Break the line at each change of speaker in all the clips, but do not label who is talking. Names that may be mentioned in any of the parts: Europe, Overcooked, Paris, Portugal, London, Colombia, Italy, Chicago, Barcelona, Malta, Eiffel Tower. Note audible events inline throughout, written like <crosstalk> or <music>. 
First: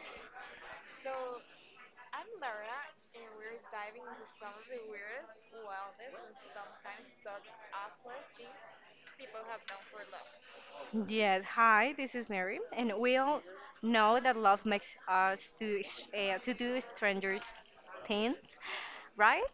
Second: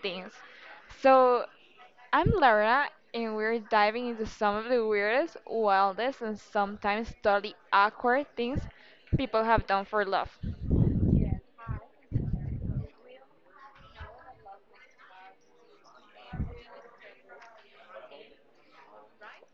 Things. So I'm Laura and we're diving into some of the weirdest, wildest and sometimes totally awkward things people have done for love.
Yes, hi, this is Mary, and we all know that love makes us to do strangers things, right?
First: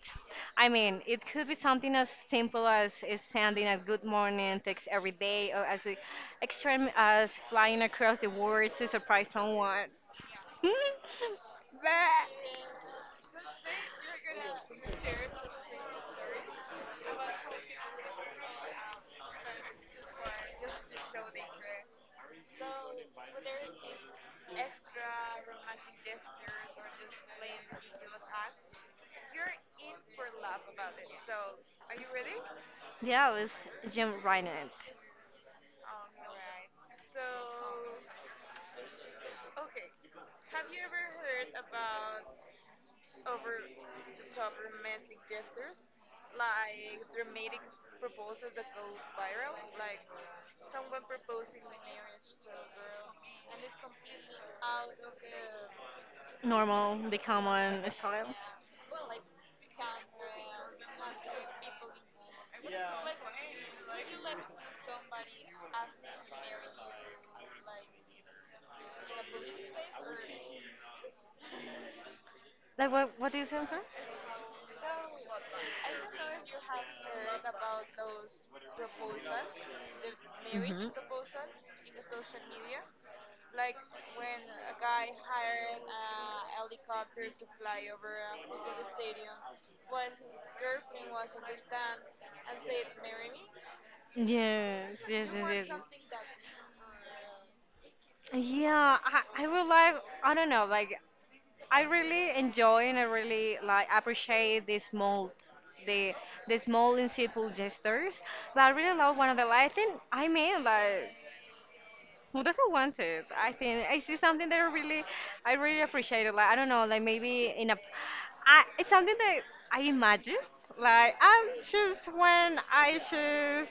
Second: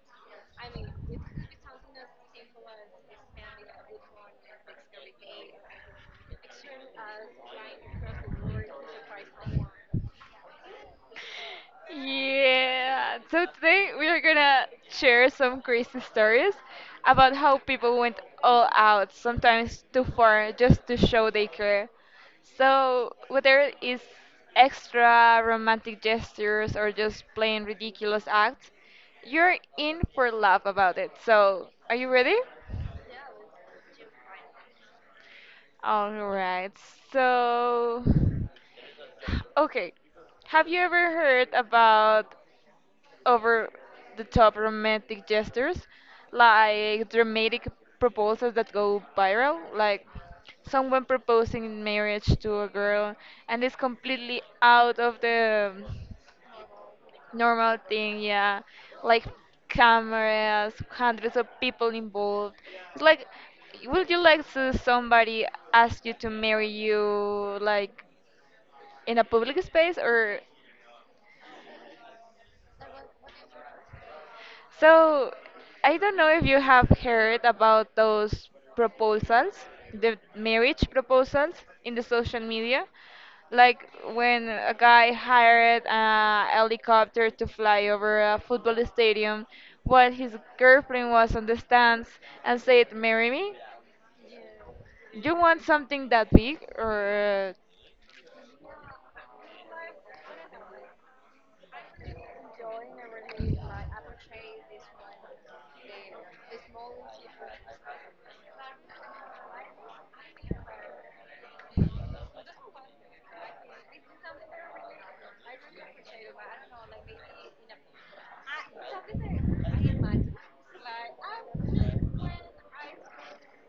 I mean, it could be something as simple as sending a good morning text every day, or as extreme as flying across the world to surprise someone. <laughs> Bah.
Yeah. So today we are gonna share some crazy stories about how people went all out, sometimes too far, just to show they care. So whether it's extra romantic gestures or just plain ridiculous acts, you're in for love about it. So are you ready?
Yeah, it was Jim, right?
All right. So, okay. Have you ever heard about over the top romantic gestures, like dramatic proposals that go viral, like someone proposing in marriage to a girl and it's completely out of the
Normal, the
normal
common
thing?
style.
Yeah. Like cameras, hundreds of people involved. It's like would you like to somebody ask you to marry you like in a public space or.
Like what? What do you say? I'm sorry?
So, I don't know if you have heard about those proposals, the marriage
Mhm.
proposals in the social media, like when a guy hired a helicopter to fly over a football stadium while his girlfriend was on the stands and said, "Marry me."
Yes, yes,
You want
yes, yes.
something that big, or
Yeah, I would like, I don't know, like, I really enjoy and I really, like, appreciate the small, the, the small and simple gestures. But I really love one of the, like, I think, I mean, like, who doesn't want it? I think I see something that I really appreciate it. Like I don't know, like maybe in a, I, it's something that I imagine. Like I'm just when I just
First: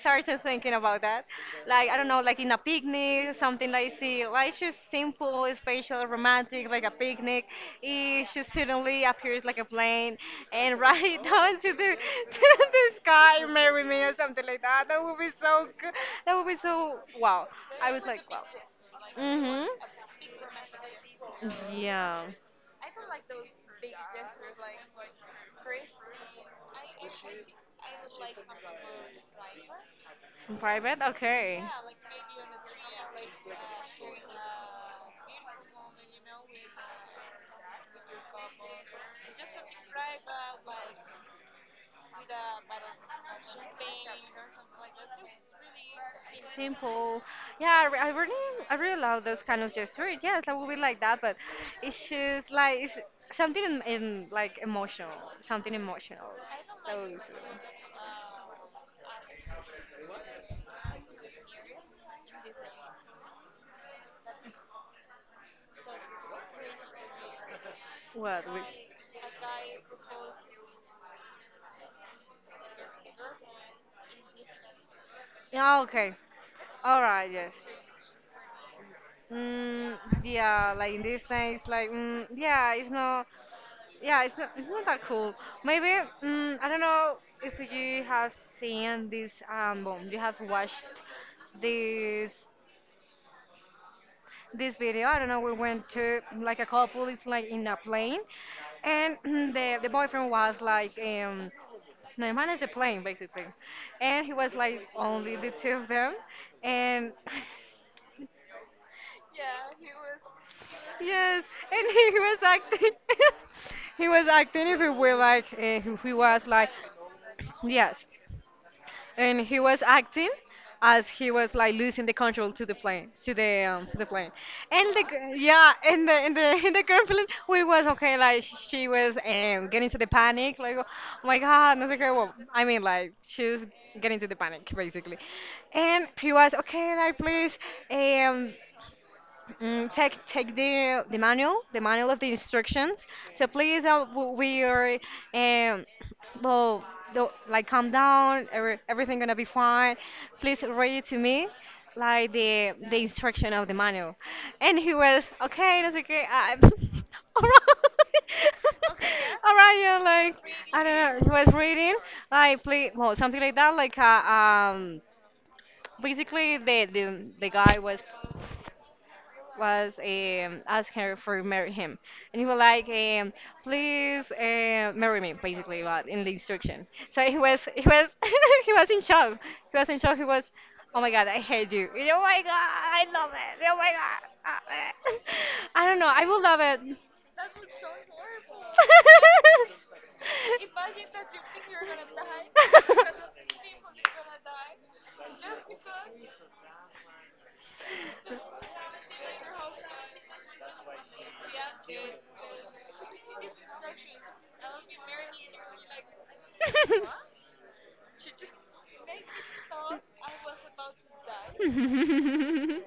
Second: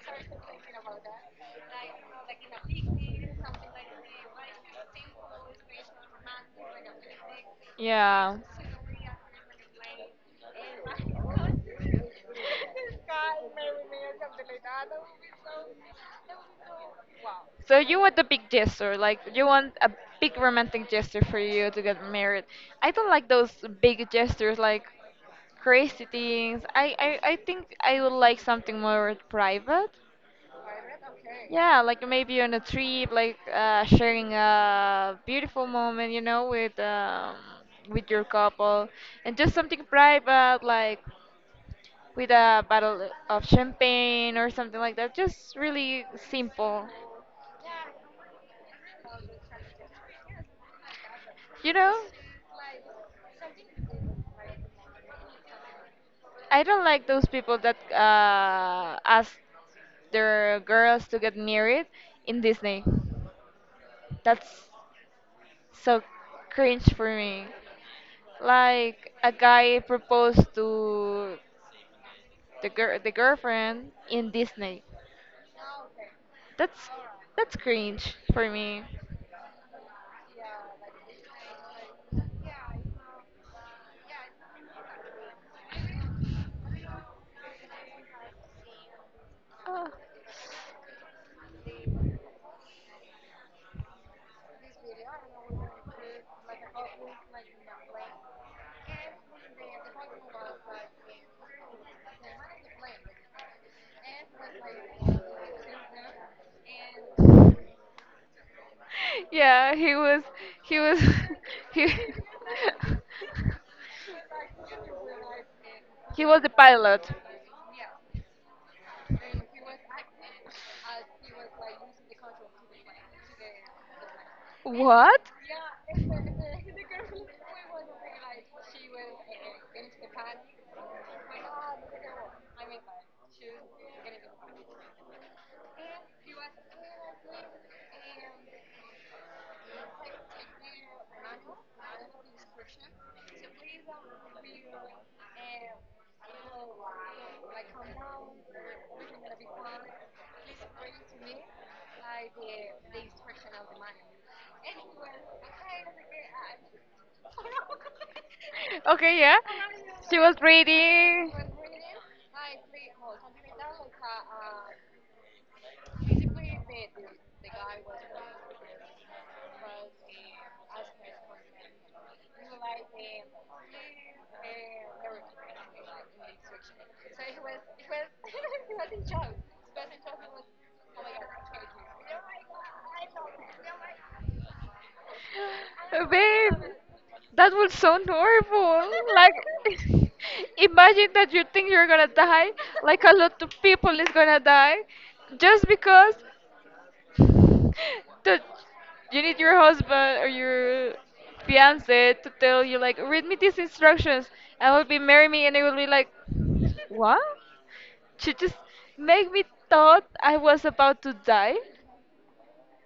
started thinking about that, like I don't know, like in a picnic, something that I see, like she's simple, special, romantic, like a picnic. It
yeah?
she suddenly appears like a plane and right <laughs> down to the sky, marry me or something like that. That would be so good. That would be so. Wow.
So
I
you
was
want a
like, wow.
big gesture, like you
Mhm.
want a big romantic gesture for you to get
Yeah.
married. I don't like those big gestures, like crazy things. I think I would like something more private.
In private. Okay.
Yeah, like maybe on a trip, like sharing a beautiful moment, you know, with your couple, and just something private, like with a bottle of champagne or something like that. Just really
Simple.
simple.
Simple. Yeah, I really love those kind of gestures. Yes, I will be like that, but
You know,
it's just like it's something in like emotional, something emotional.
I don't like
Those.
those people that ask their girls to get married in Disney. That's so cringe for me.
What? Which?
Like a guy proposed to the girl, the girlfriend in Disney.
Yeah. Okay.
That's
All right. Yes.
that's cringe for me.
Mm, yeah, like in this thing, it's like, yeah, it's not that cool. Maybe, I don't know if you have seen this
Ah.
album, you have watched this this video. I don't know. We went to like a couple. It's like in a plane, and <clears throat> the boyfriend was like, no, he managed the plane basically, and he was like only the two of them, and
<laughs> Yeah, he was
yes,
<laughs>
and
he
he was acting. <laughs> He was
<laughs>
acting if he were like he
he was
was
the
like
pilot.
yes, and he was acting as he was like losing the control to the plane, and the
What?
yeah, and the <laughs> and the girlfriend we was okay like she was getting to the panic like oh my god, no sé qué, well, I mean like she's getting to the panic basically, and he was okay like please um take take the manual of the instructions. So please, we are, um, well, do like calm down. Every, everything gonna be fine. Please read to me, like the instruction of the manual. And he was okay. That's okay. I'm <laughs> right.
Okay, yeah.
<laughs> All right. Yeah,
She was
like I don't know. He
reading.
was reading like please, well, something like that. Like basically the guy was asking her for marry him, and he was like, "Please marry me," basically, but in the instruction. <laughs> He was in shock. He was in shock. He was, "Oh my God, I hate you! Oh my God, I love it. Oh my God, I love it." <laughs> I don't know. I will
Babe,
love it.
that would sound horrible. Like, <laughs> imagine that you think you're gonna die, like a lot of people is gonna die, just because <sighs> the, you need your husband or your fiance to tell you, like, read
<laughs> <laughs>
me these instructions, and will be marry me, and it will be like, what? She just make me thought I was about to die.
I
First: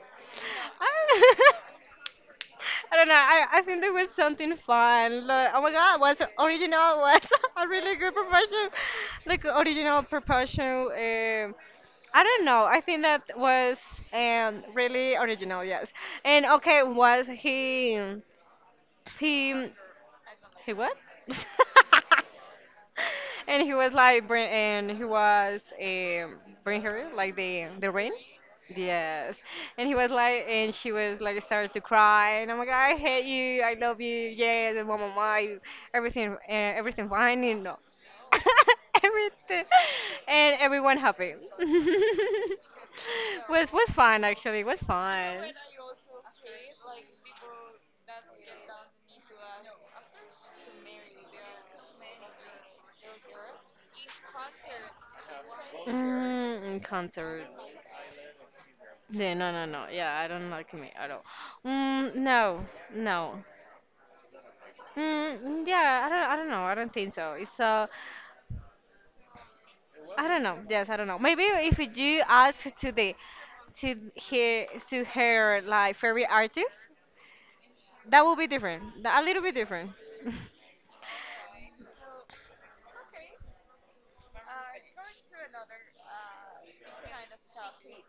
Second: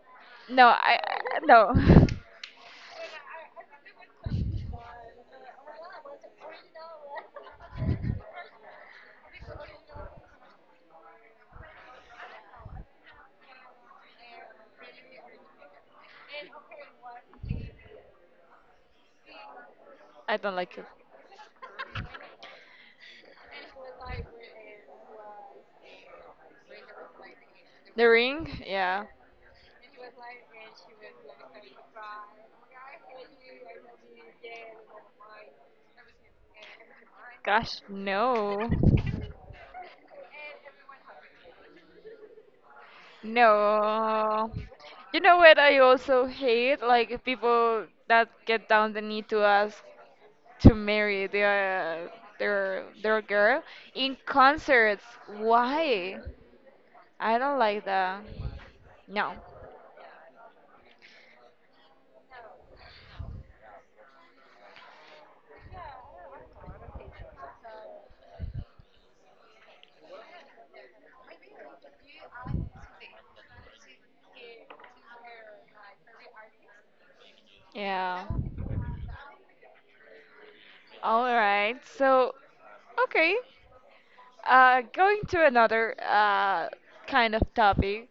No,
don't <laughs>
no,
I don't know. I think there was something fun. Like, oh my god, was original was <laughs> a really good proportion. Like original proportion. I don't know. I think that was really original. Yes. And okay, was he he
<laughs> I don't
he
like it.
what? <laughs> And he was like, and he was bring her like the
The
rain.
ring, yeah.
Yes, and he was like, and she was like, started to cry, and I'm like, I hate you, I love you, yes, and blah blah blah, everything, everything fine,
Gosh, no.
<laughs> everything, and everyone happy. <laughs> Was fun
No.
actually, was
You know
fun.
what I also hate? Like people that get down the knee to ask to marry their girl in concerts. Why?
Mm,
I
concert.
don't like that. No.
Yeah, no, no, no. Yeah, I don't like me at all. Mm, no, no. Yeah, I don't know. I don't think so. It's I don't know. Yes, I don't know. Maybe if you ask to the to to her like favorite artist,
Yeah.
that would be different. That- A little bit different. <laughs>
All right. So, okay. Going to another kind of topic.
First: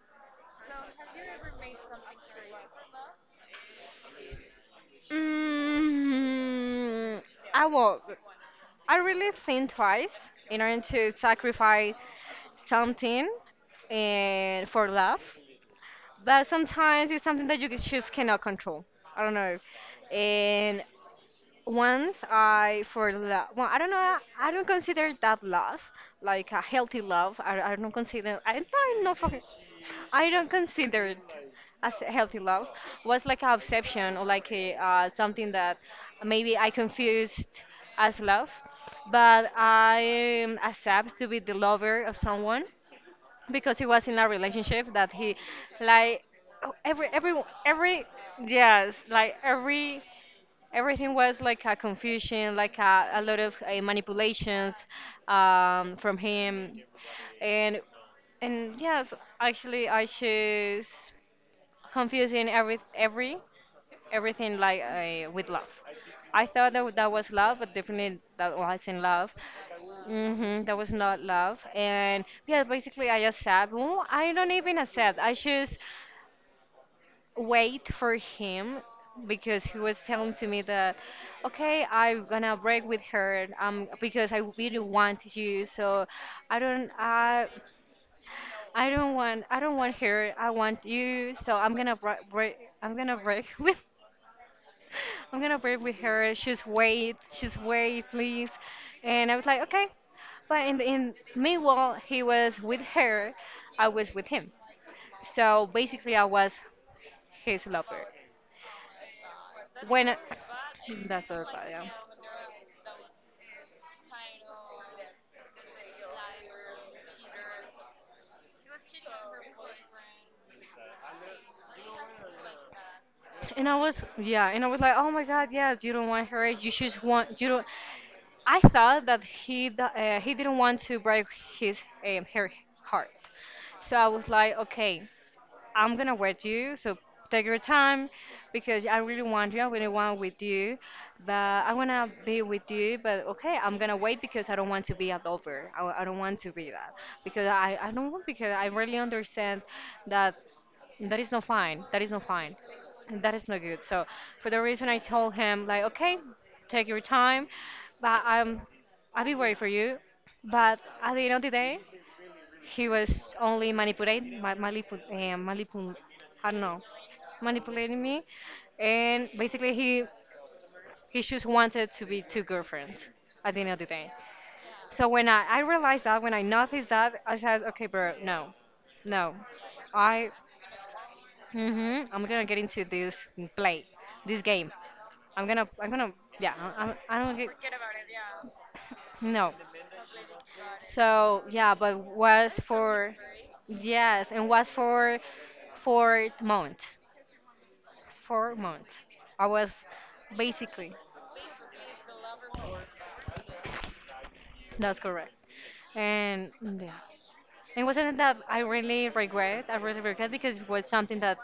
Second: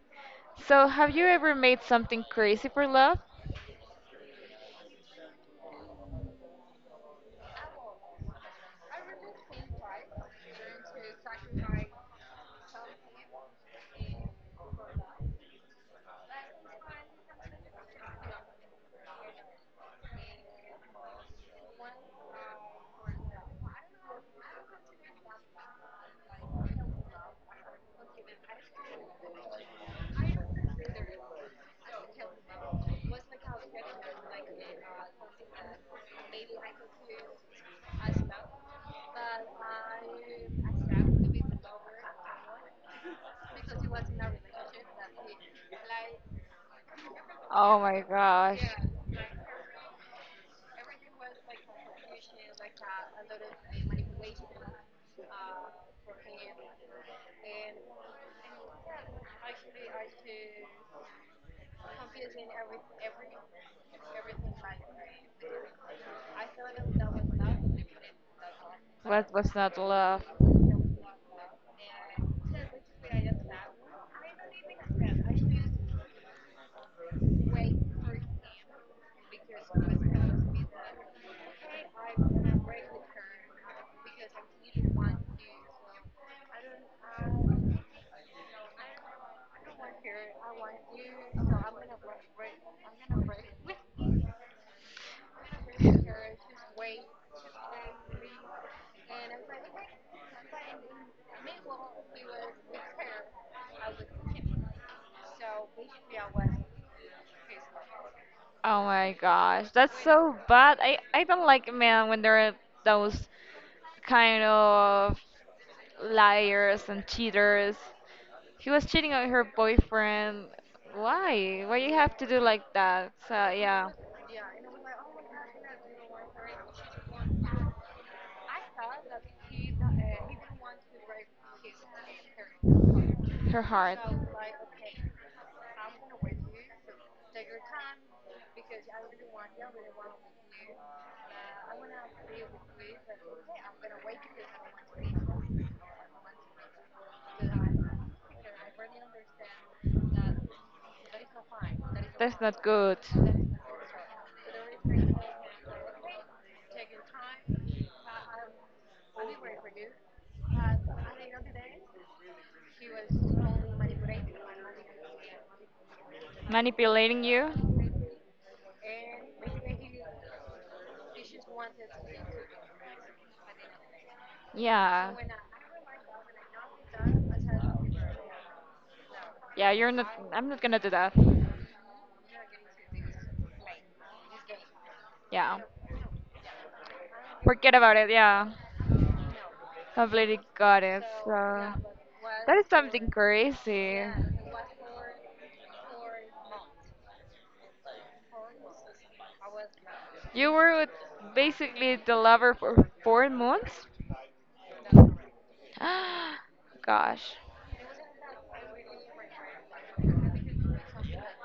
So, have you ever made something crazy for love?
Mm, I won't. I really think twice in order to sacrifice something and for love, but sometimes it's something that you just cannot control. I don't know, and once I for love. Well, I don't know. I don't consider that love like a healthy love. I don't consider. I don't know. For, I don't consider it as a healthy love. Was like a obsession or like a, something that maybe I confused as love, but I accept to be the lover of someone because he was in a relationship that he like oh,
Oh my
every
gosh.
yes like everything was like a confusion, like a lot of manipulations from him, and and yes, actually I choose confusing everything like with love. I thought that that was love, but definitely that wasn't
What
love.
was not love?
Mm-hmm, that was not love, and yeah, basically I accept. Well, I don't even accept. I choose wait for him because he was telling to me that okay, I'm gonna break with her, because I really want you, so i don't i I don't want, I don't want her, I want you, so I'm gonna break <laughs> with I'm gonna break with her, she's wait, please. And I was like, okay. But in meanwhile he was with her, I was with him, so basically I was his lover.
Oh my gosh, that's
When I-
so bad. I
<laughs>
I
that's so
don't
bad,
like
yeah.
men when they're those kind of liars and cheaters. He was cheating on her boyfriend. Why? Why you have to do like that? So
And I
yeah,
was yeah, and I was like, oh my God, yes, you don't want her. You just want you don't. I thought that he he didn't want to break his her heart,
her
so
heart.
I was like, okay. I'm gonna wait you, so take your time because I really want you. I really want with you, but I wanna be with you. But okay, I'm gonna wait because I don't want to be a lover. I don't want to be that because I don't want because I really understand that that is not fine. That is not
That's
fine.
not good.
And that is not good. So for the reason I told him like okay, take your time, but I'll be waiting for you. But at the end of the day. He was only manipulate, ma- manipu, manipu, I don't know,
Manipulating you?
manipulating me, and basically he just wanted to be two girlfriends at the end of the day. So
Yeah.
when I realized that, when I noticed that, I said, okay, bro, no, no,
Yeah, you're not.
I,
I'm not gonna do that.
mm-hmm, I'm gonna get into this play, this game. I'm
Yeah.
gonna, I'm gonna, yeah, I don't get,
Forget about it. Yeah.
no.
Completely got it. So
So yeah, but was
that is something
for
crazy.
yes, and was for 4 months. 4 months. I was
You were with
basically
basically the lover for 4 months.
that's correct. And
<gasps>
yeah.
Gosh.
It wasn't that I really regret. I really regret because it was something that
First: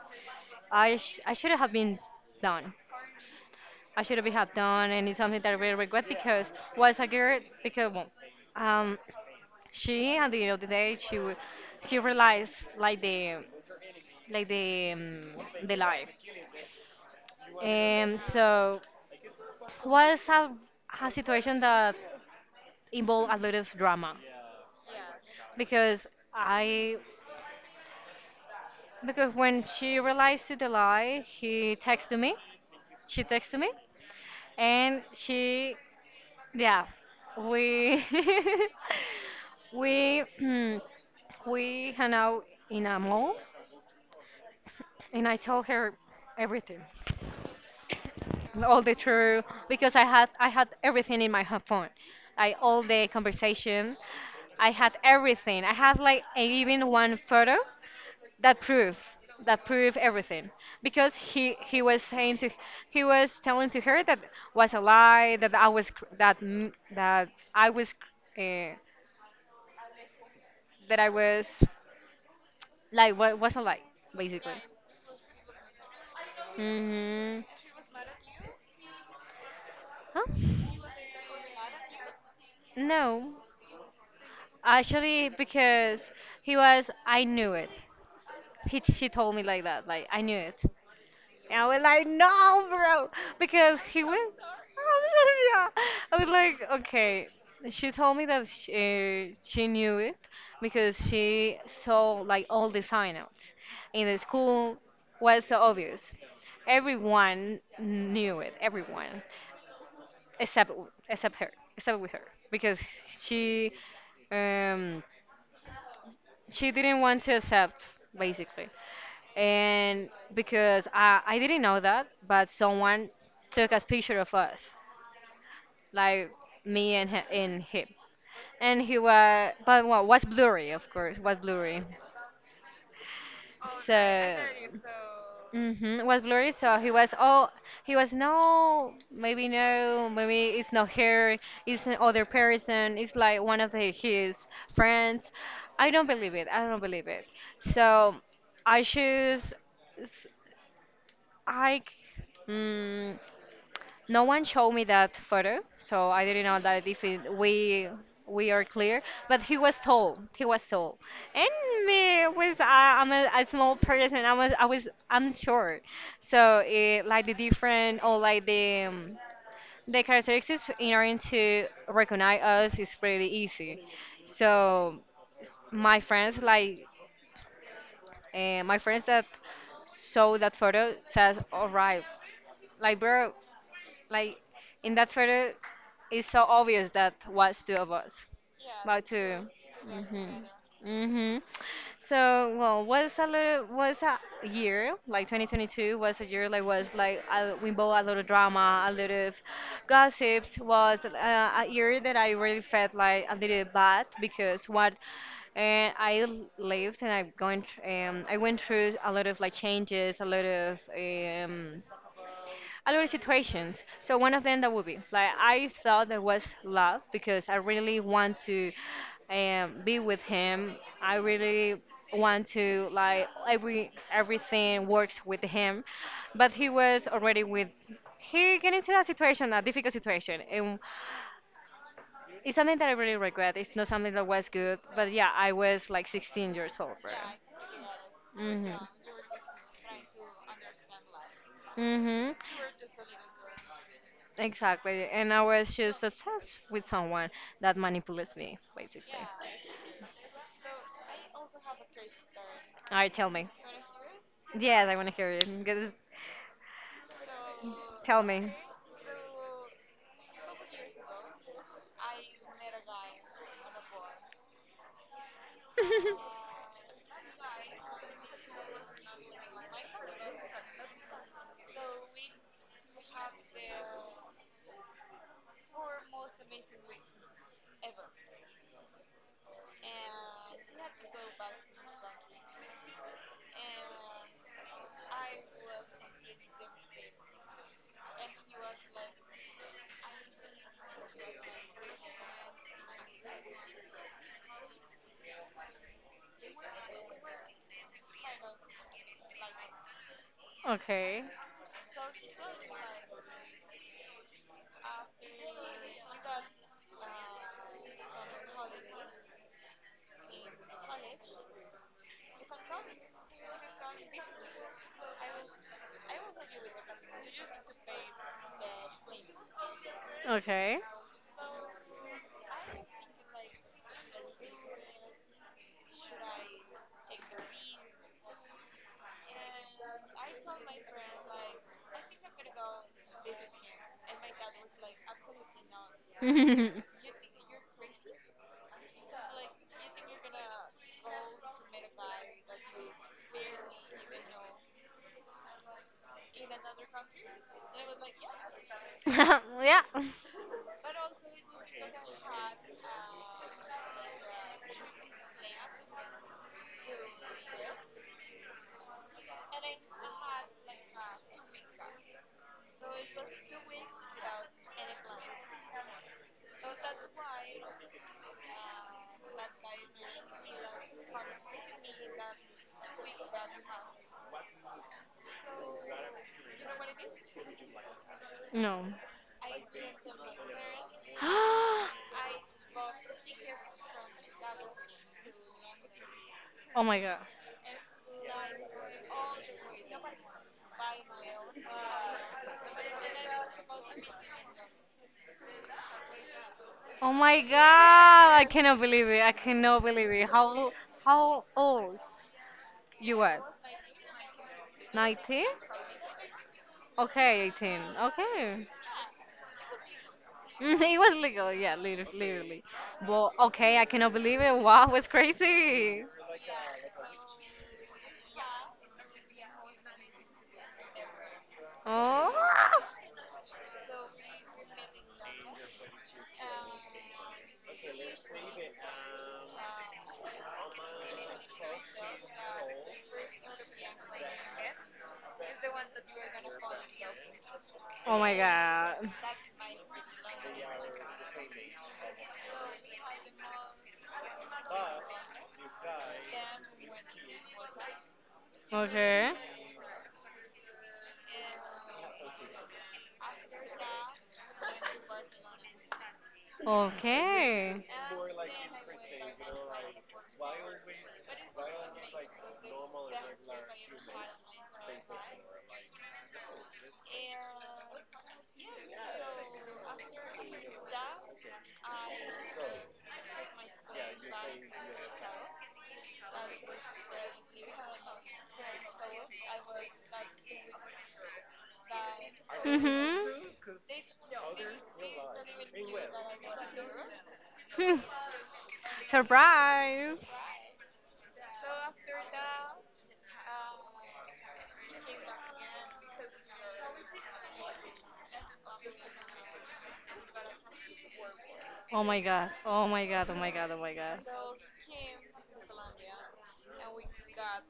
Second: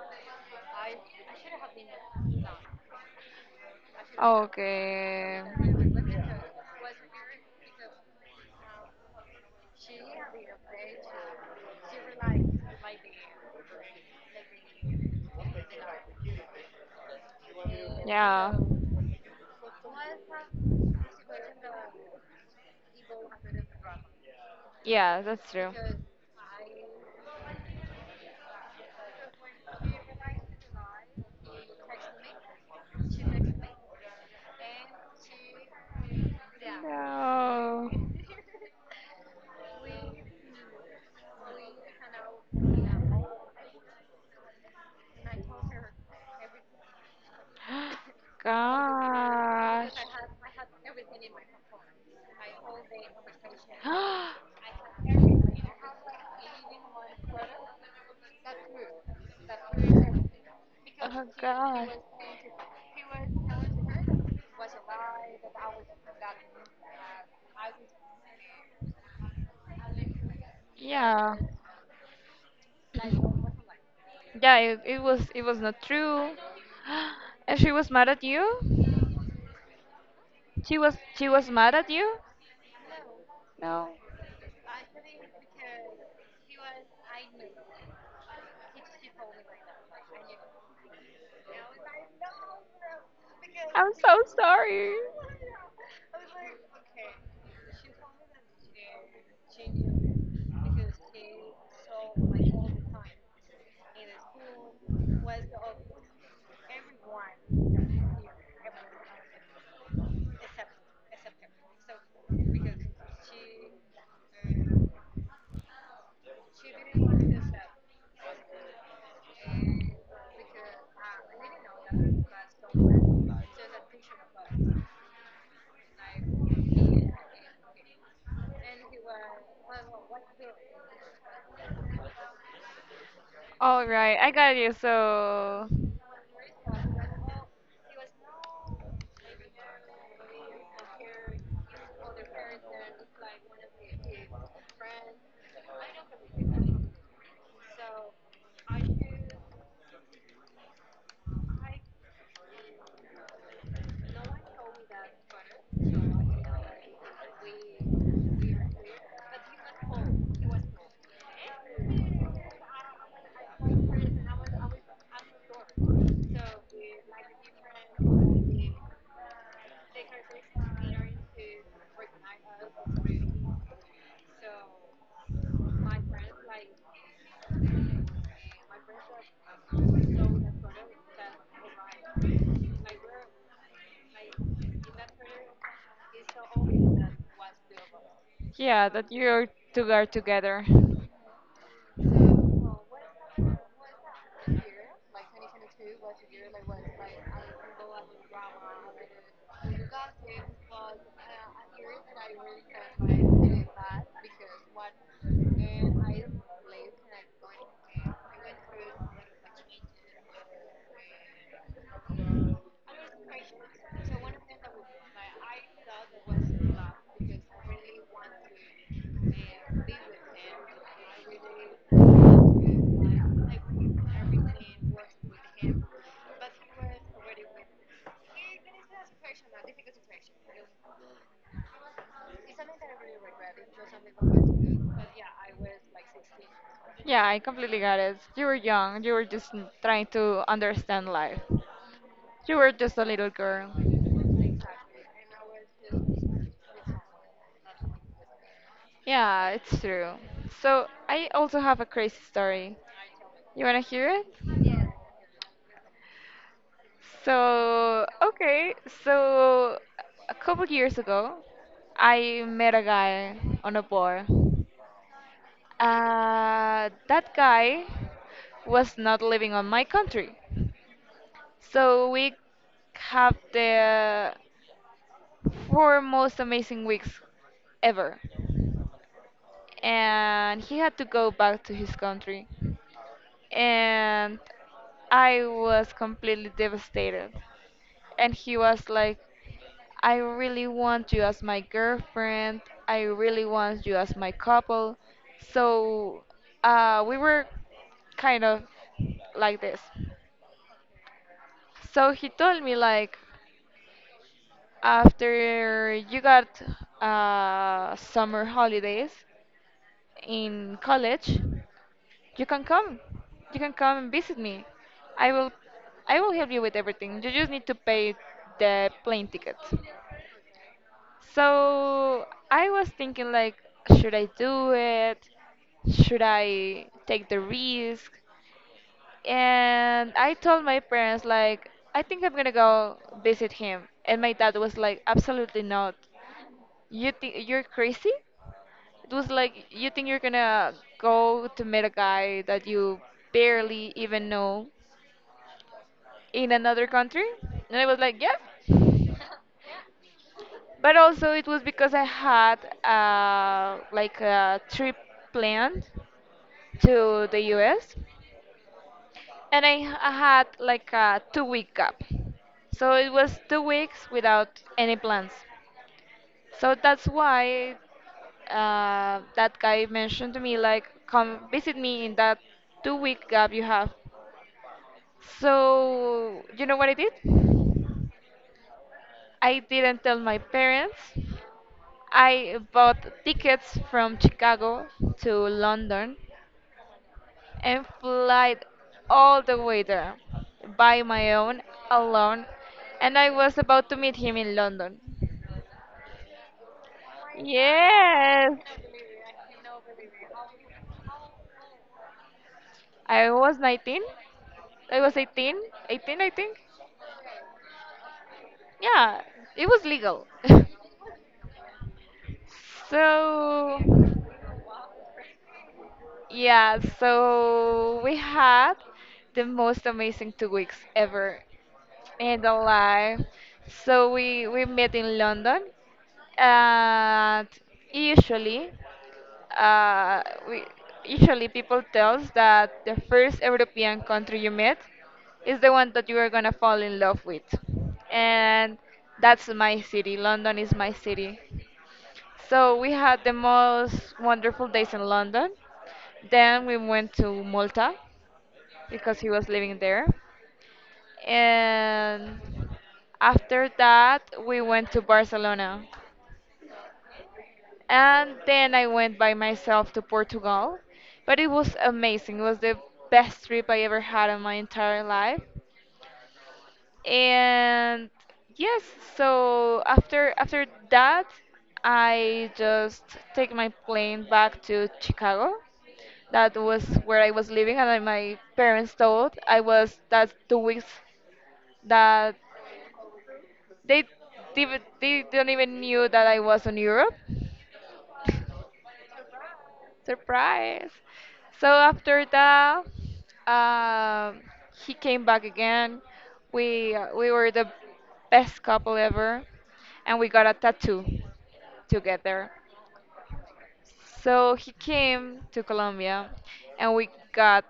I should have been done. I should
Oh,
have done, and it's something
okay.
that I really regret because was a girl, because well, um, she at the end of the day she realized like the life.
Yeah.
So was a situation that involved a lot of drama
Yeah, that's true.
because I because when she realized to the lie, he texted me. She texted me, and she yeah
No.
we <laughs> we <clears throat> we hung out in a mall, and I told her everything.
<gasps>
All the true, because
Gosh.
I had everything in my phone, like all the conversation.
<gasps>
I had everything. I had like even one photo that proof that proof everything because
Oh
he
gosh.
was saying to he was telling to her that was a lie, that I was cr- that m- I was uh, that I
Yeah.
was like what was a lie basically.
Yeah, it was not true.
Mhm.
<gasps> And she was mad at you?
Huh?
She was mad at you?
No,
No.
actually because he was I knew it. He, she told me like that. Like I knew it. And I was like, no, bro, because
I'm
he was.
so
<laughs>
sorry.
Yeah. I was like, okay. She told me that she knew it because she saw like all the signouts in the school was so obvious. Everyone knew it. Everyone except except her, except with her because she um, she didn't want to accept basically and because I didn't know that, but someone took a picture of us, like me and and him, and he was but what was blurry, of course, was blurry.
All
So,
right, I got you. So,
hmm was blurry. So he was oh, he was no, maybe no, maybe it's not her, it's another person, it's like one of the, his friends. I don't believe it. I don't believe it. So I choose. I mm, no one showed me that photo, so I didn't know that if it, we are clear. But he was tall. He was tall, and me with I'm a small person. I'm short, so it, like the different or like the characteristics in order to recognize us is pretty easy. So my friends like my friends that saw that photo says, "All right, like bro." Like in that photo, it's so obvious that was two of us.
yeah,
About
that
two.
you two are
Mhm.
together.
Mhm. So well, was a little was a year like 2022 was a year like was like a, we both a lot of drama, a lot of gossips. Was a year that I really felt like a little bad because what and lived and I went through a lot of like changes, a lot of situations. So one of them that would be like I thought there was love because I really want to be with him. I really want to like everything works with him, but he was already with. He get into that situation, a difficult situation, and it's something that I really regret. It's not something that was good, but yeah, I was like 16 years old, bro.
Yeah, I completely got it. You were
Mhm.
young. You were just trying to understand life.
Mhm.
You were just a little girl.
Exactly. And I was just obsessed with someone that manipulates me, basically.
Yeah, it's true. So I also
All
have a crazy story.
right, tell me.
You wanna hear it?
Yes, I want to hear it. Get this-
So,
Tell me.
okay, so a couple years ago, I met a guy on a bar.
<laughs>
That guy was not living on my country. So we have the four most amazing weeks ever. And he had to go back to his country. And I was completely devastated. And he was like, I really want you as my girlfriend. I really want you as my couple. So we were kind of like this.
Okay.
So he told me like after you got summer holidays in college, you can come. You can come and visit me. I will I will help you with everything. You just need to pay the plane ticket.
Okay.
So I was thinking like should I do it? Should I take the risk? And I told my parents like I think I'm gonna go visit him. And my dad was like absolutely not. You think you're crazy? It was like you think you're gonna go to meet a guy
<laughs>
that you barely even know in another country, and I was like, yeah.
Yeah.
But also it was because I had like a trip planned to the U.S. and I had like a two-week gap, so it was 2 weeks without any plans. So that's why that guy mentioned to me like, come visit me in that 2 week gap you have. So you know what I did?
No.
I didn't tell my parents. I bought tickets
<gasps>
from Chicago to London
Oh my god.
and flight all the way there by my own alone and I was about to meet him in London.
Oh my god, I
Yes.
cannot believe it. I cannot believe it. How old you
I
was?
was 19. I was
19?
18, 18 I think.
Okay, 18. Okay. <laughs>
Yeah, it was legal. <laughs>
It was legal, yeah, literally. Well, okay,
So,
I cannot believe it. Wow, it was crazy.
yeah, so we had the most amazing 2 weeks ever
Oh.
in the life. So we met in London, and usually, uh, we usually people tells that the first European country you met is the one that you are gonna fall in love with,
Oh my
and
god.
that's my city. London is my city. So we had the most wonderful days in London. Then we went to Malta because he
Okay.
was living there. And after that, we went to Barcelona.
Okay.
And then I went by myself to Portugal. But it was amazing. It was the best trip I ever had in my entire life. And yes, so after that I just take my plane back to Chicago, that was where I was living and I, my parents told I was that 2 weeks that
Mhm.
they, they don't even knew that I was in Europe.
Hmm. <laughs> Surprise.
Surprise! So after that, um, he came back again. We were the best couple ever, and we got a tattoo
Oh my god.
together.
Oh my god. Oh my god. Oh my god.
So he came to Colombia, and we got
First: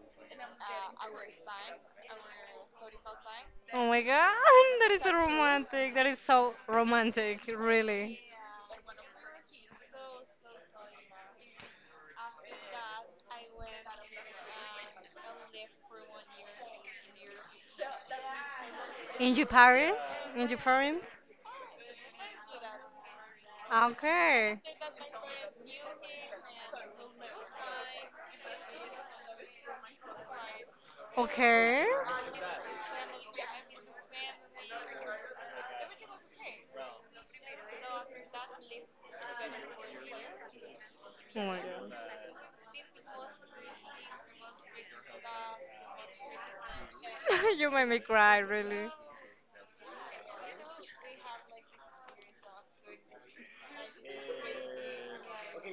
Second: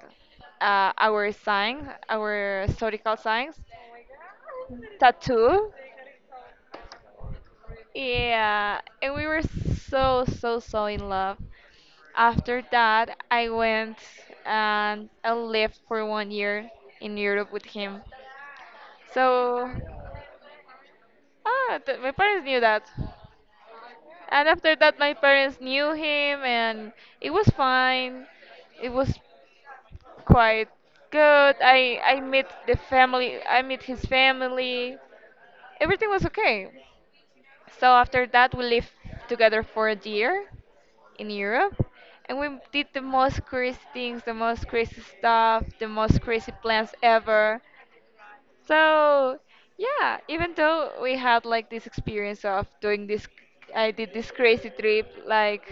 our sign, our historical signs,
Oh my god. <laughs> That is so
tattoo.
romantic. That is so romantic, really.
Yeah, and we were so so so in love. After that, I went and I lived for one year in Europe with him.
In your
So,
parents? In your parents?
ah, th my parents knew that. And
Okay.
after that, my parents knew him, and it was fine. It was quite good.
Okay.
I
Oh
met the family. I met his family. Everything was okay. So after that, we lived together for a year in
my
Europe,
god.
and we did the most crazy things, the most crazy stuff, the most crazy plans
<laughs>
ever.
You made me cry, really.
So yeah, even though we had like this experience of doing this, I did this crazy trip like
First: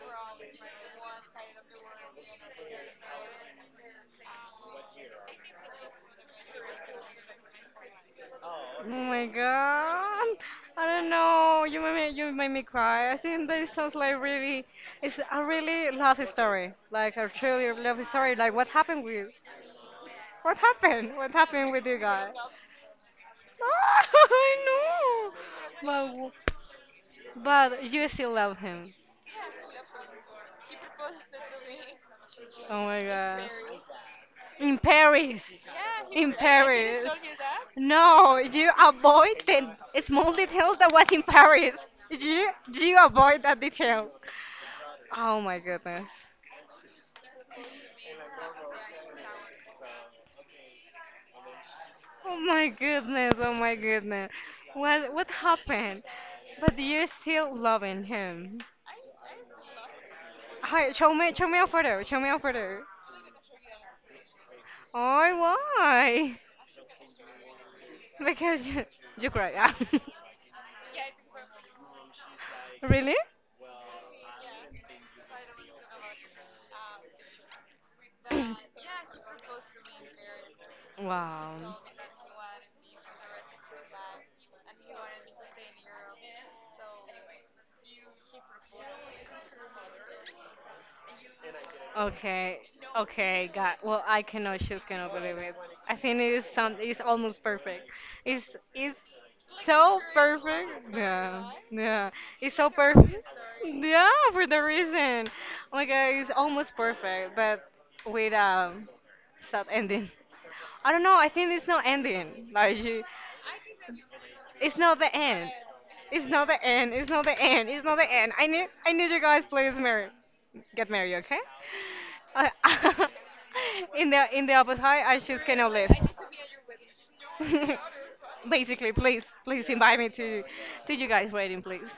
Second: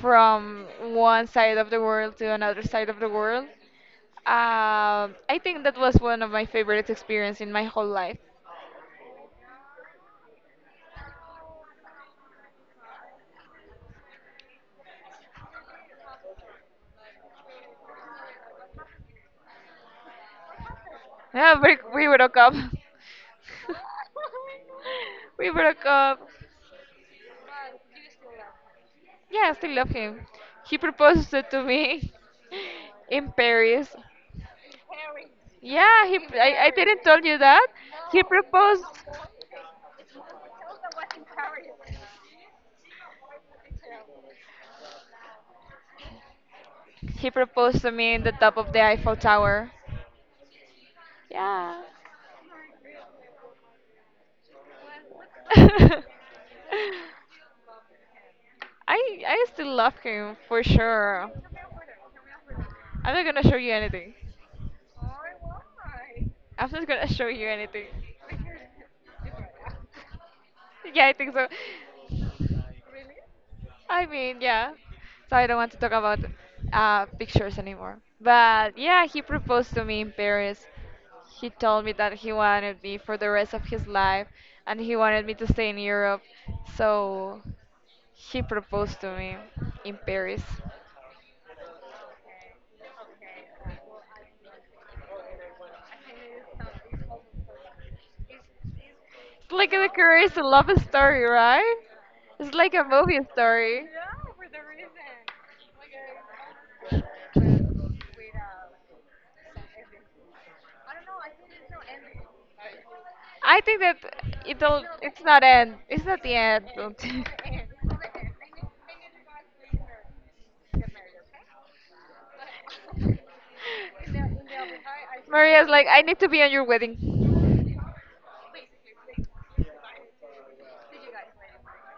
from one side of the world to another side of the world. I think that was one of my favorite experience in my whole life.
Oh my god. I don't know. You made me cry. I think that sounds like really, it's a really love story. Like a truly love story. Like what happened with, what happened? What
Yeah,
happened
we,
with you
we
guys?
broke up.
<laughs> I know.
<laughs> We broke
But
up.
w- but you still love him.
Yeah, I still love him. He proposed it to me
Oh my
<laughs> in
god.
Paris.
In Paris.
Yeah, he.
In
I didn't
Paris.
tell you that. He
No, you
proposed.
avoid the small detail that was in Paris. You avoid that detail. Oh my goodness.
He proposed to me in the top of the Eiffel Tower. Yeah.
Oh my goodness. Oh my goodness. What
<laughs>
happened? But you're still loving him.
I I still love him for
Hi,
sure.
show me a photo. Show me a photo.
I'm not gonna show you anything.
Oh, why?
I'm not gonna show you anything.
Because you cry. Ah. <laughs>
Yeah, I think so.
Really?
I mean, yeah. So I don't want to talk about pictures anymore. But yeah, he proposed to me in Paris. He
Wow.
told me that he wanted me for the rest of his life and he wanted me to stay in Europe. So he proposed to me in Paris.
Okay. Okay, God. Well, I cannot just cannot believe it. I think it is some it's almost perfect. It's it's
It's like a
so
career a love
perfect.
story,
Yeah.
right?
Yeah.
It's
It's so
like a movie
perfect.
story.
Yeah, for the reason. Oh my God, it's almost perfect, but with sad ending. I don't know, I think it's not ending. Like you,
I think that
it's not the
it's not
end.
end. It's not
It's
the
not the
end.
end. It's not the end. It's not the end. I need you guys please marry get married, okay? Uh, <laughs> in the in the opposite I
<laughs>
just
Maria's
cannot
like,
live.
I need to be on your wedding.
<laughs> Basically, please, please invite me to you guys wedding, please.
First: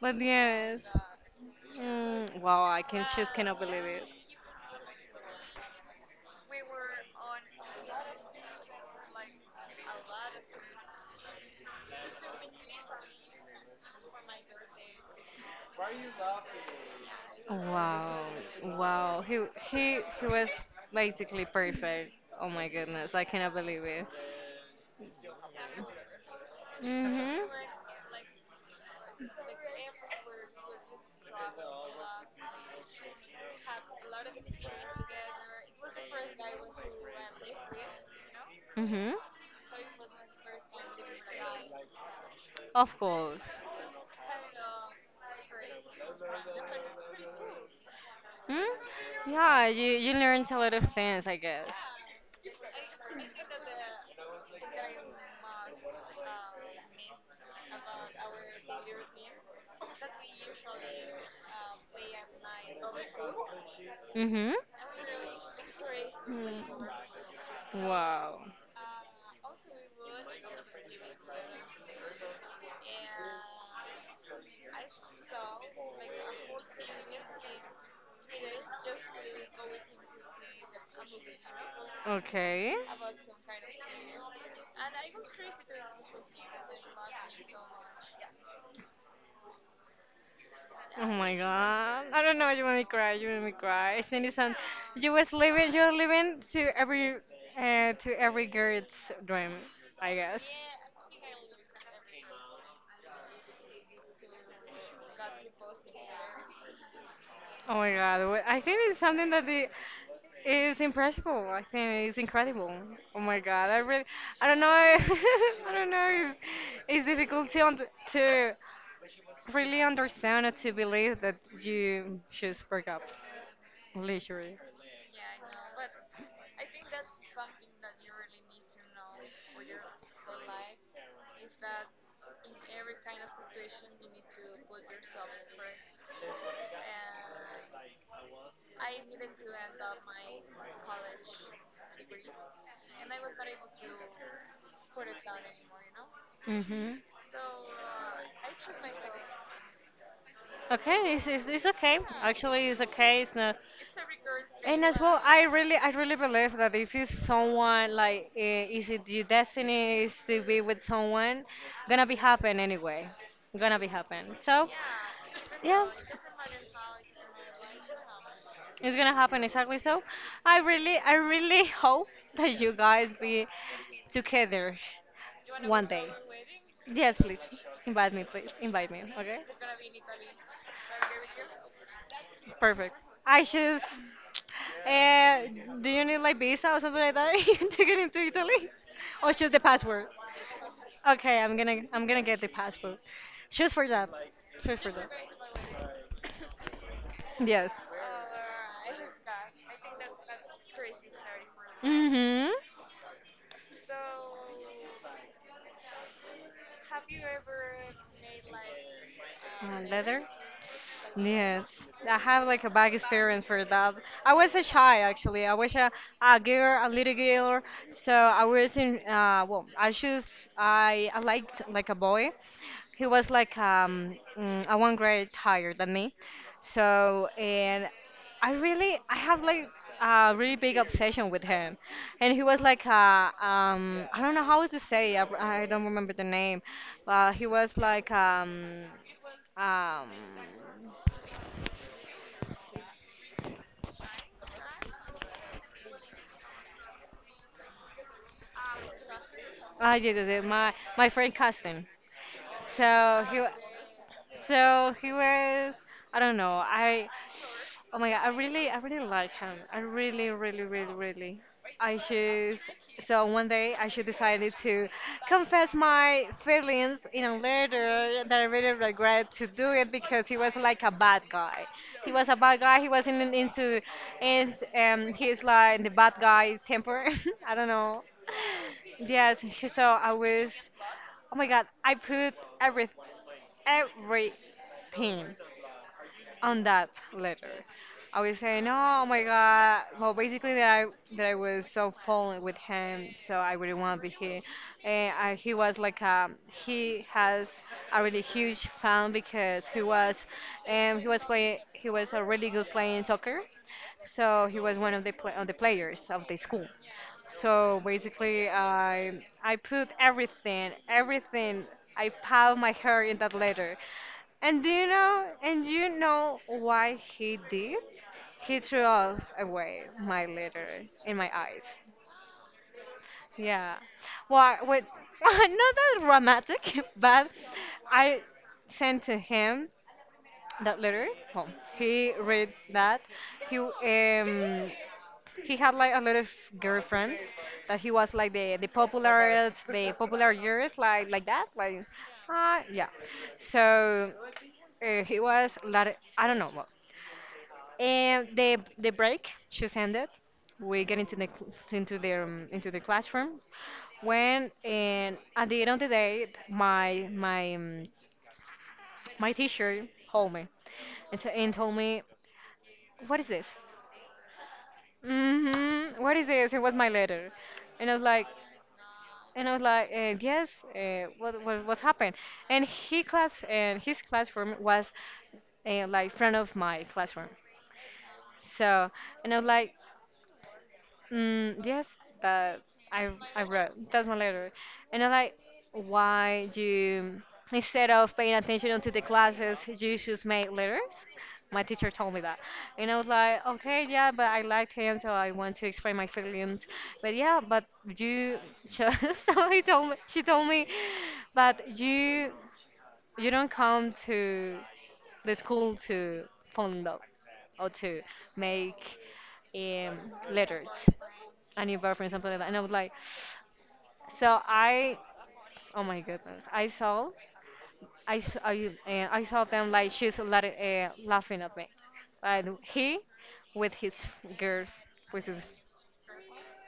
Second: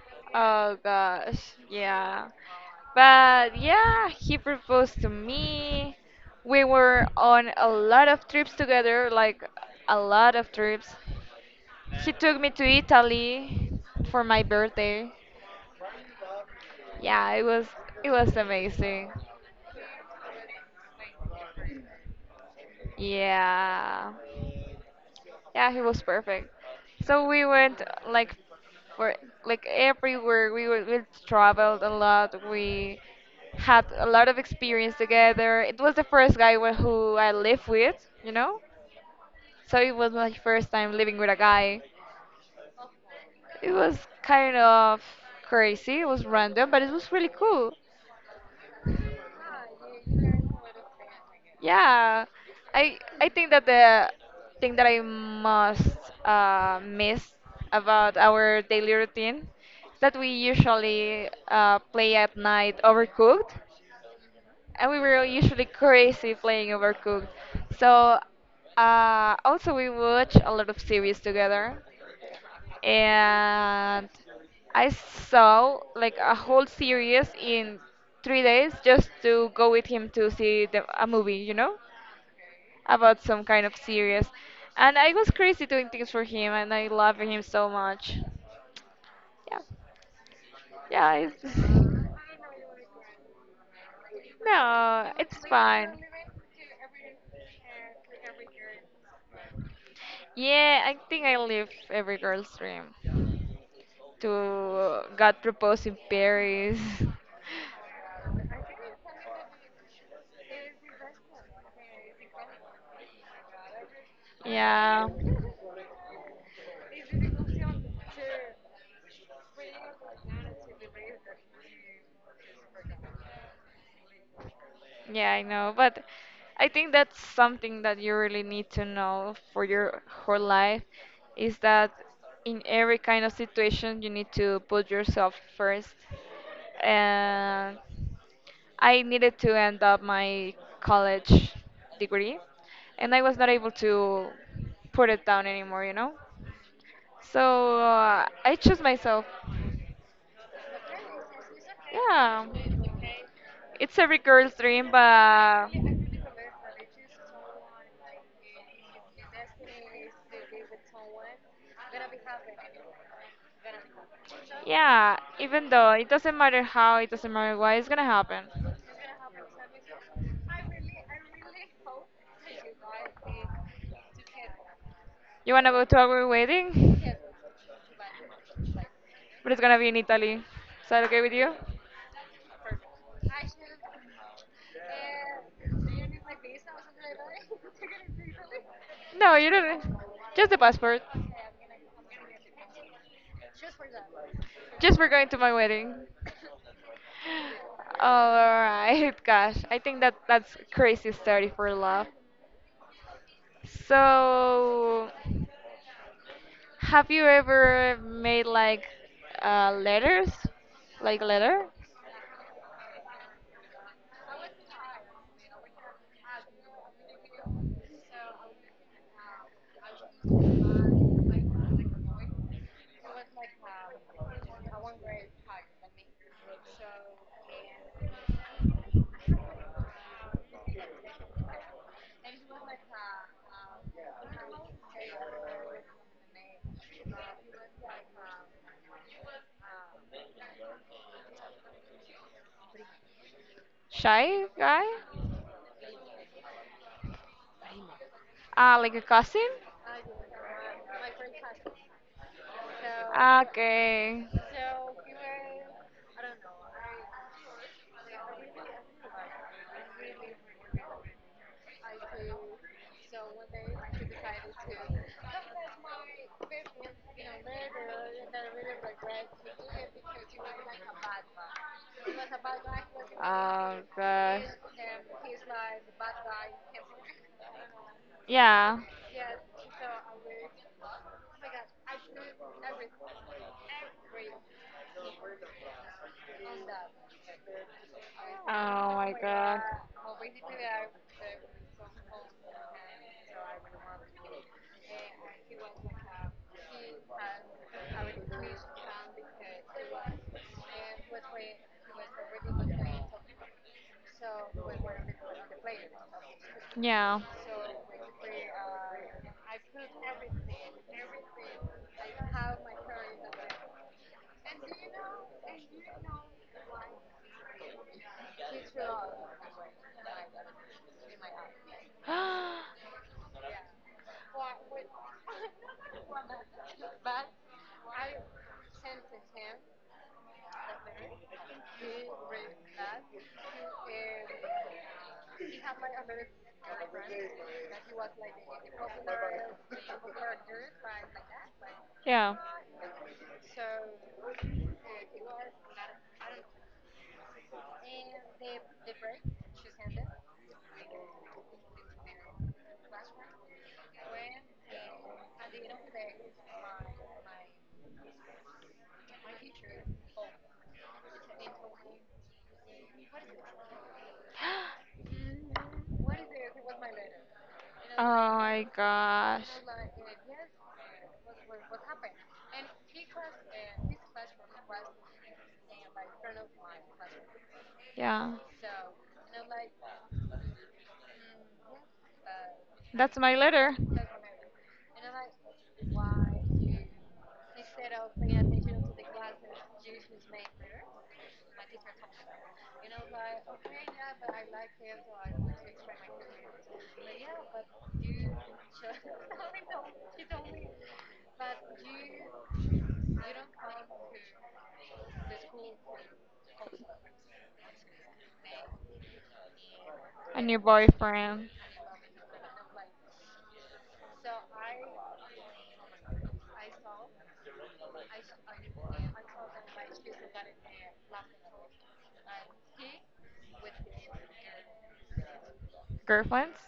But
Oh
yes.
gosh, yeah.
Wow, I can just
But
cannot believe it.
yeah, he proposed to me. We were on a lot of trips together, like a lot of trips. He took me to Italy for my birthday. Yeah, it was it
Wow,
was amazing.
wow. He was basically perfect. Oh my goodness, I cannot believe it.
Yeah. Yeah, he was perfect. So we
Mhm.
went like for like everywhere. We traveled a lot. We had a lot of experience together. It was the first guy who I lived with, you know.
Mm-hmm.
So it was my first time living with a guy.
Of course.
It was kind of crazy. It was random, but it was really cool.
Hmm. Yeah, you learn a lot of things, I guess.
Yeah, I think that the thing that I most miss about our daily routine is that we usually play at night Overcooked,
Mm-hmm.
and we were usually crazy playing Overcooked. So
Wow.
also we watch a lot of series together, and I saw like a whole series in 3 days just to go with him to see a movie,
Okay.
About some kind of series. And I was crazy doing things for him, and I love him so much. Yeah,
Oh
yeah,
my
it's,
god.
<laughs>
I don't know, you made me cry. Citizen,
no, it's
you were
fine.
living to every girl's dream, I guess.
Yeah, I think I live every girl's dream to got proposed in Paris. <laughs>
Oh my god. I think it's something that the is impressible. I think it's incredible. Oh my god. I really I don't know. <laughs>
Yeah.
I don't know. It's difficult to really understand or to believe that you should break up literally.
Yeah, I know, but I think that's something that you really need to know for your whole life is that in every kind of situation you need to put yourself first. And I needed to end up my college degree, and I was not able to put it down anymore.
Mhm.
So I chose myself.
Okay, it's okay.
Yeah.
Actually, it's okay. It's not.
It's every girl's
And
dream,
as well,
but
I really believe that if it's someone like, eh, is it your destiny is to be with someone, gonna be happen anyway, gonna be happen. So,
yeah, even
yeah,
though it doesn't matter how, it doesn't matter why, it's gonna happen.
it's gonna happen exactly. So, I really <laughs> hope that you guys be together
You wanna go
one
to
day.
our
Yes,
wedding?
please invite me, please invite me. Okay.
But it's gonna be in Italy. Is that okay with you?
Perfect. I just. Uh, do you need like visa or something like that <laughs> to get into Italy, or
No, you
just the
don't.
passport?
Just the passport.
Okay, I'm gonna get the passport. Just for that. Just for
Just for
that.
going to my wedding.
Yes.
Alright, <laughs> gosh. I think that that's crazy story for love.
Mhm.
So, have you ever made like
Leather.
letters? Like
Yes,
letter?
I have like a bad experience for that. I was a shy actually. I was a girl, a little girl. So I was in, well, I choose, I liked like a boy. He was like a one grade higher than me. So, and I have like a really big obsession with him. And he was like I don't know how to say, I don't remember the name, but he was like, um,
Shy guy? Like a cousin?
I did it. My friend cast him. So he,
Ah,
wa-
okay.
so he was. I don't know. I. Oh my god! I really like him. I really, really, really, really. I should. So one day I should decided to confess my feelings in a letter that I really regret to do it because he was like a bad guy. He was a bad guy. He wasn't in-
Oh
into,
gosh.
and he's like the bad guy temper. <laughs> I don't know.
Yeah.
Yes. So I was. Oh my god, I put every everything on that letter. I was saying,
Oh
"Oh
my
my
god.
God!" Well, basically that I was so falling with him, so I really want to be here. And I, he was like he has a really huge fan because he was play he was a really good playing soccer, so he was one of the players of the school.
Yeah.
So basically, I put everything, everything. I piled my hair in that letter, and do you know? And you know why he did? He threw off away my letter in my eyes.
<gasps>
Yeah. Well, wait, <laughs> not that dramatic, <laughs> but I sent to him that letter. Well, he read that. He um he had like a lot of girlfriends that he was like the popular years like that like
Yeah. <gasps>
yeah. So he was like I don't know. Well, and the break just ended. We get into the cl- into the classroom when and at the end of the day, my my teacher called me and, and told me, "What is this? Mm-hmm. What is this? It was my letter." And
Oh my gosh.
and I was like, "Yes. What happened?" And he class and his classroom was like front of my classroom.
Yeah,
So and I was like. Mm, yes, that
that's my
I
letter.
wrote. That's my letter. And I like why you instead of paying attention to the classes, you just make letters. My teacher told me that, and I was like, okay, yeah, but I liked him, so I want to explain my feelings. But yeah, but you just <laughs> so he told me she told me, but you don't come to the school to fall in love or to make um,
A new
letters
boyfriend,
a new boyfriend, something like that. And I was like, so I, oh my goodness, I, saw, I, I saw them like laughing at me, like he, with his girl, with his
girlfriends,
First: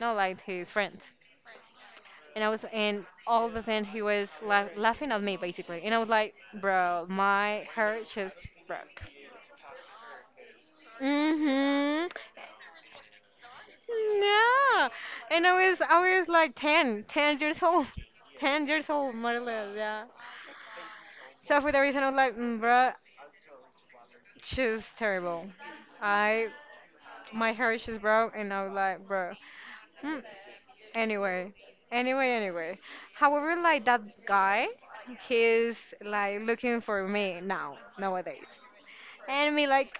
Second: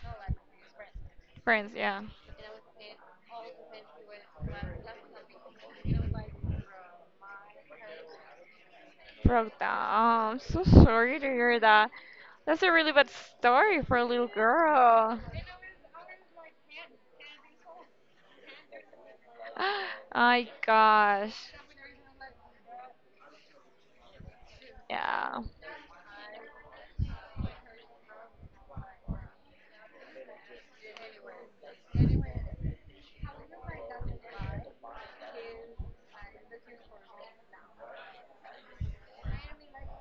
no like his friends,
friends. Yeah,
and I was and all the time he was laughing at me basically, and I was like, bro, my heart just broke.
broke down. I'm so sorry to hear that.
Mhm.
That's a really bad story for a little
No.
girl.
And I was like 10 years old. <laughs> 10 years old, more or less, yeah.
<gasps> My gosh.
So for the reason of like, mm, bro, she's
Yeah.
terrible. I my hair is broke, and I was like, bro. Mm. Anyway, anyway. However, like that guy, he's like looking for me now nowadays, and me like,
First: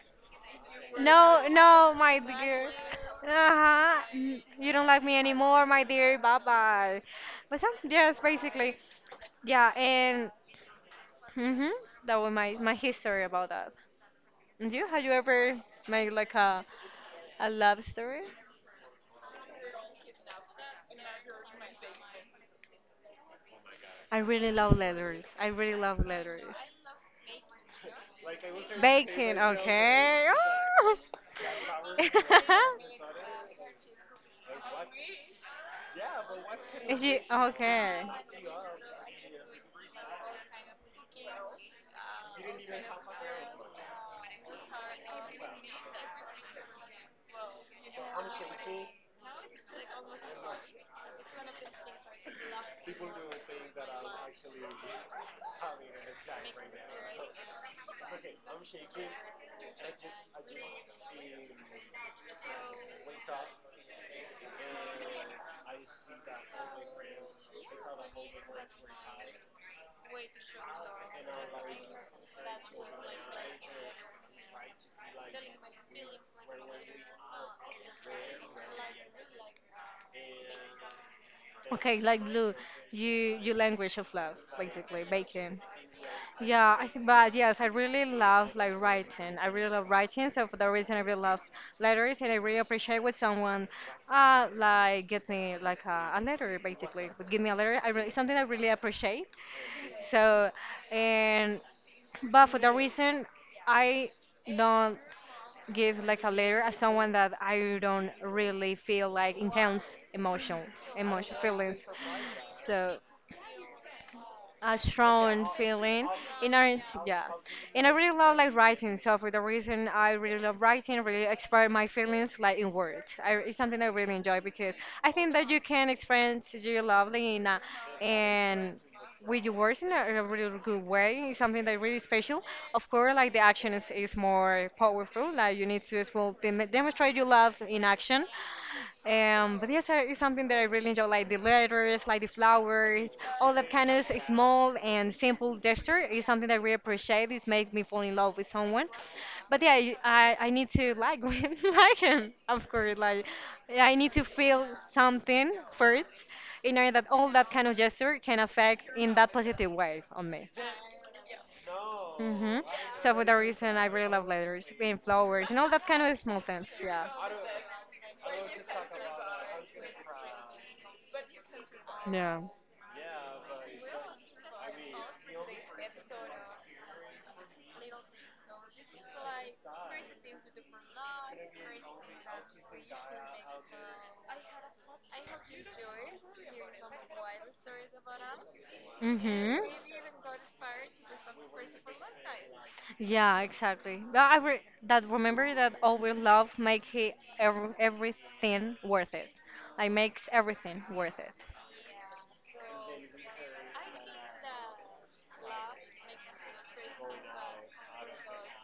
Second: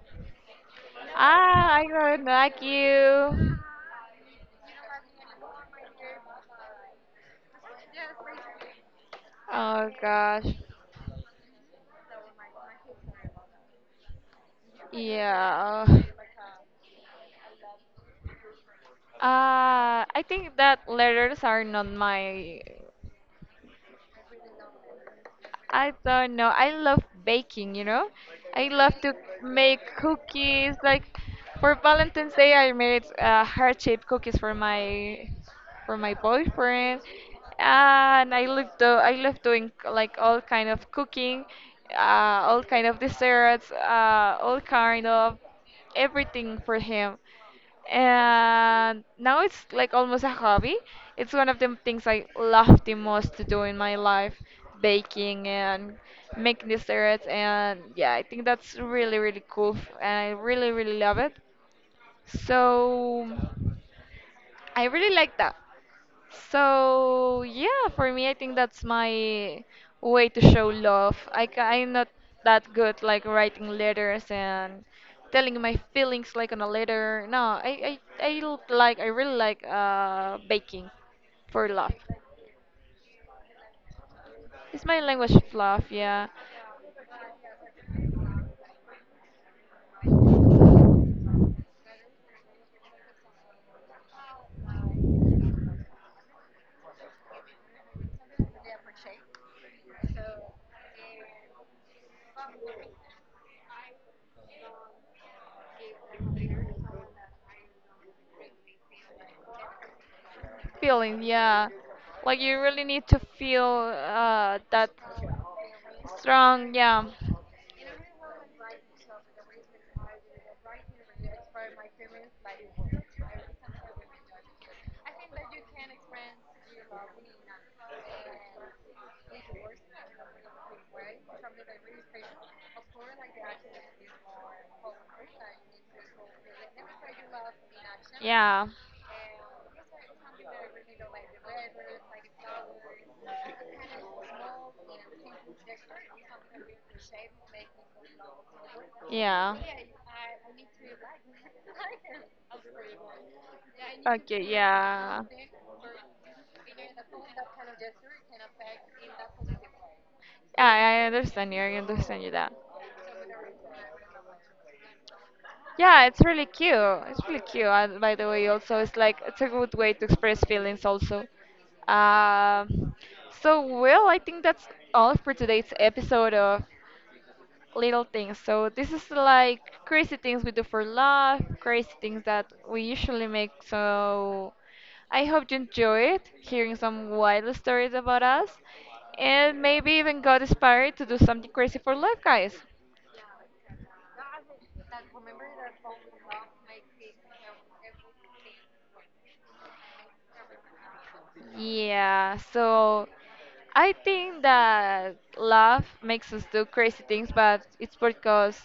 no,
Ah, I
no, my
really like
dear.
you.
Uh-huh. You don't like me anymore, my dear. Bye bye. But some, yes, basically, yeah.
Oh
And
gosh.
hmm that was my history about that. And you, have you ever
Yeah.
made like a love story?
I think that letters are not my.
I really love letters. I really
I
love
don't know.
letters.
I love baking, I love to
Baking,
make
okay.
cookies.
Oh!
Like for Valentine's Day, I
<laughs>
made heart-shaped cookies for my boyfriend,
Is you okay?
and I love doing like all kind of cooking, uh, all kind of desserts, all kind of everything for him, and now it's like almost a hobby. It's one of the things I love the most to do in my life, baking and making desserts, and yeah, I think that's really really cool, and I really really love it. So. I really like that. So yeah, for me, I think that's my way to show love. I'm not that good like writing letters and telling my feelings like on a letter. No, I like I really like baking for love.
Okay, like Lou, you language of love,
It's my
basically
language of
baking.
love, yeah.
Yeah, I think, but yes, I really love like writing. I really love writing, so for that reason, I really love letters, and I really appreciate when someone, like get me like a letter, basically, would give me a letter. I really something I really appreciate. So, and but for that reason, I don't give like a letter as someone that I don't really feel like intense emotions,
Feeling,
emotion
yeah.
feelings.
Like you really
So
need to feel
a
that
strong feeling in
strong,
order
yeah.
yeah and I really love like writing so for the reason I really love writing really express my feelings like in words I, it's something I really enjoy because I think that you can experience your love in a, and with your words in a really good way it's something that really special of course like the action is more powerful like you need to as well demonstrate your love in action.
Yeah.
But yes, it's something that I really enjoy, like the letters, like the flowers, all that kind of small and simple gesture is something that I really appreciate. It makes me fall in love with someone.
Yeah.
But yeah, I need to like <laughs> like him, of course. Like yeah, I need to
Okay,
feel
yeah.
something first in order that all that kind of gesture can affect in that positive way on me.
I understand you that.
Hmm. So for that reason, I really love letters and flowers and all that kind
Yeah,
of
it's
small
really
things.
cute.
Yeah.
It's really cute. And by the way, also, it's like it's a good way to express feelings, also.
Yeah.
Um, so, well, I think that's all for today's episode of Little Things. So, this is like crazy things we do for love, crazy things that we usually make. So, I hope you enjoyed hearing some wild stories about us
Mm-hmm.
and maybe even got inspired to do something crazy for life, guys.
Yeah, exactly. But I re that remember that our love make he ev everything worth it. Like makes everything worth it.
Yeah, so I think that love makes us do crazy things, but it's because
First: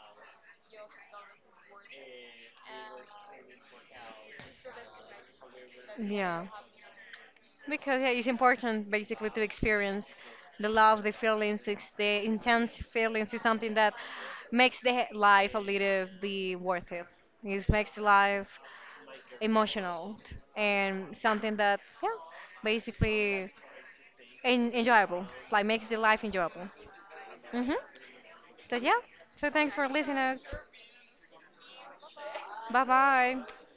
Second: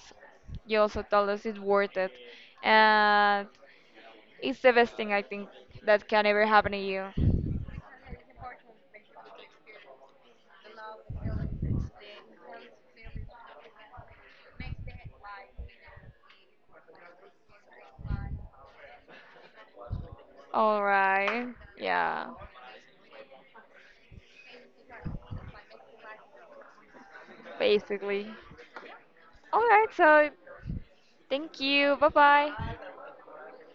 you also told us it's worth it. And it's the best thing I think that can ever
Yeah.
happen to you.
Because yeah, it's important basically to experience the love, the feelings, it's the intense feelings is something that makes the life a little be worth it. It makes the life emotional and
Alright,
something that yeah
yeah,
basically enjoyable like makes the life enjoyable hmm
basically.
so yeah so thanks for
Alright, so
listening
thank you. Bye bye.
bye bye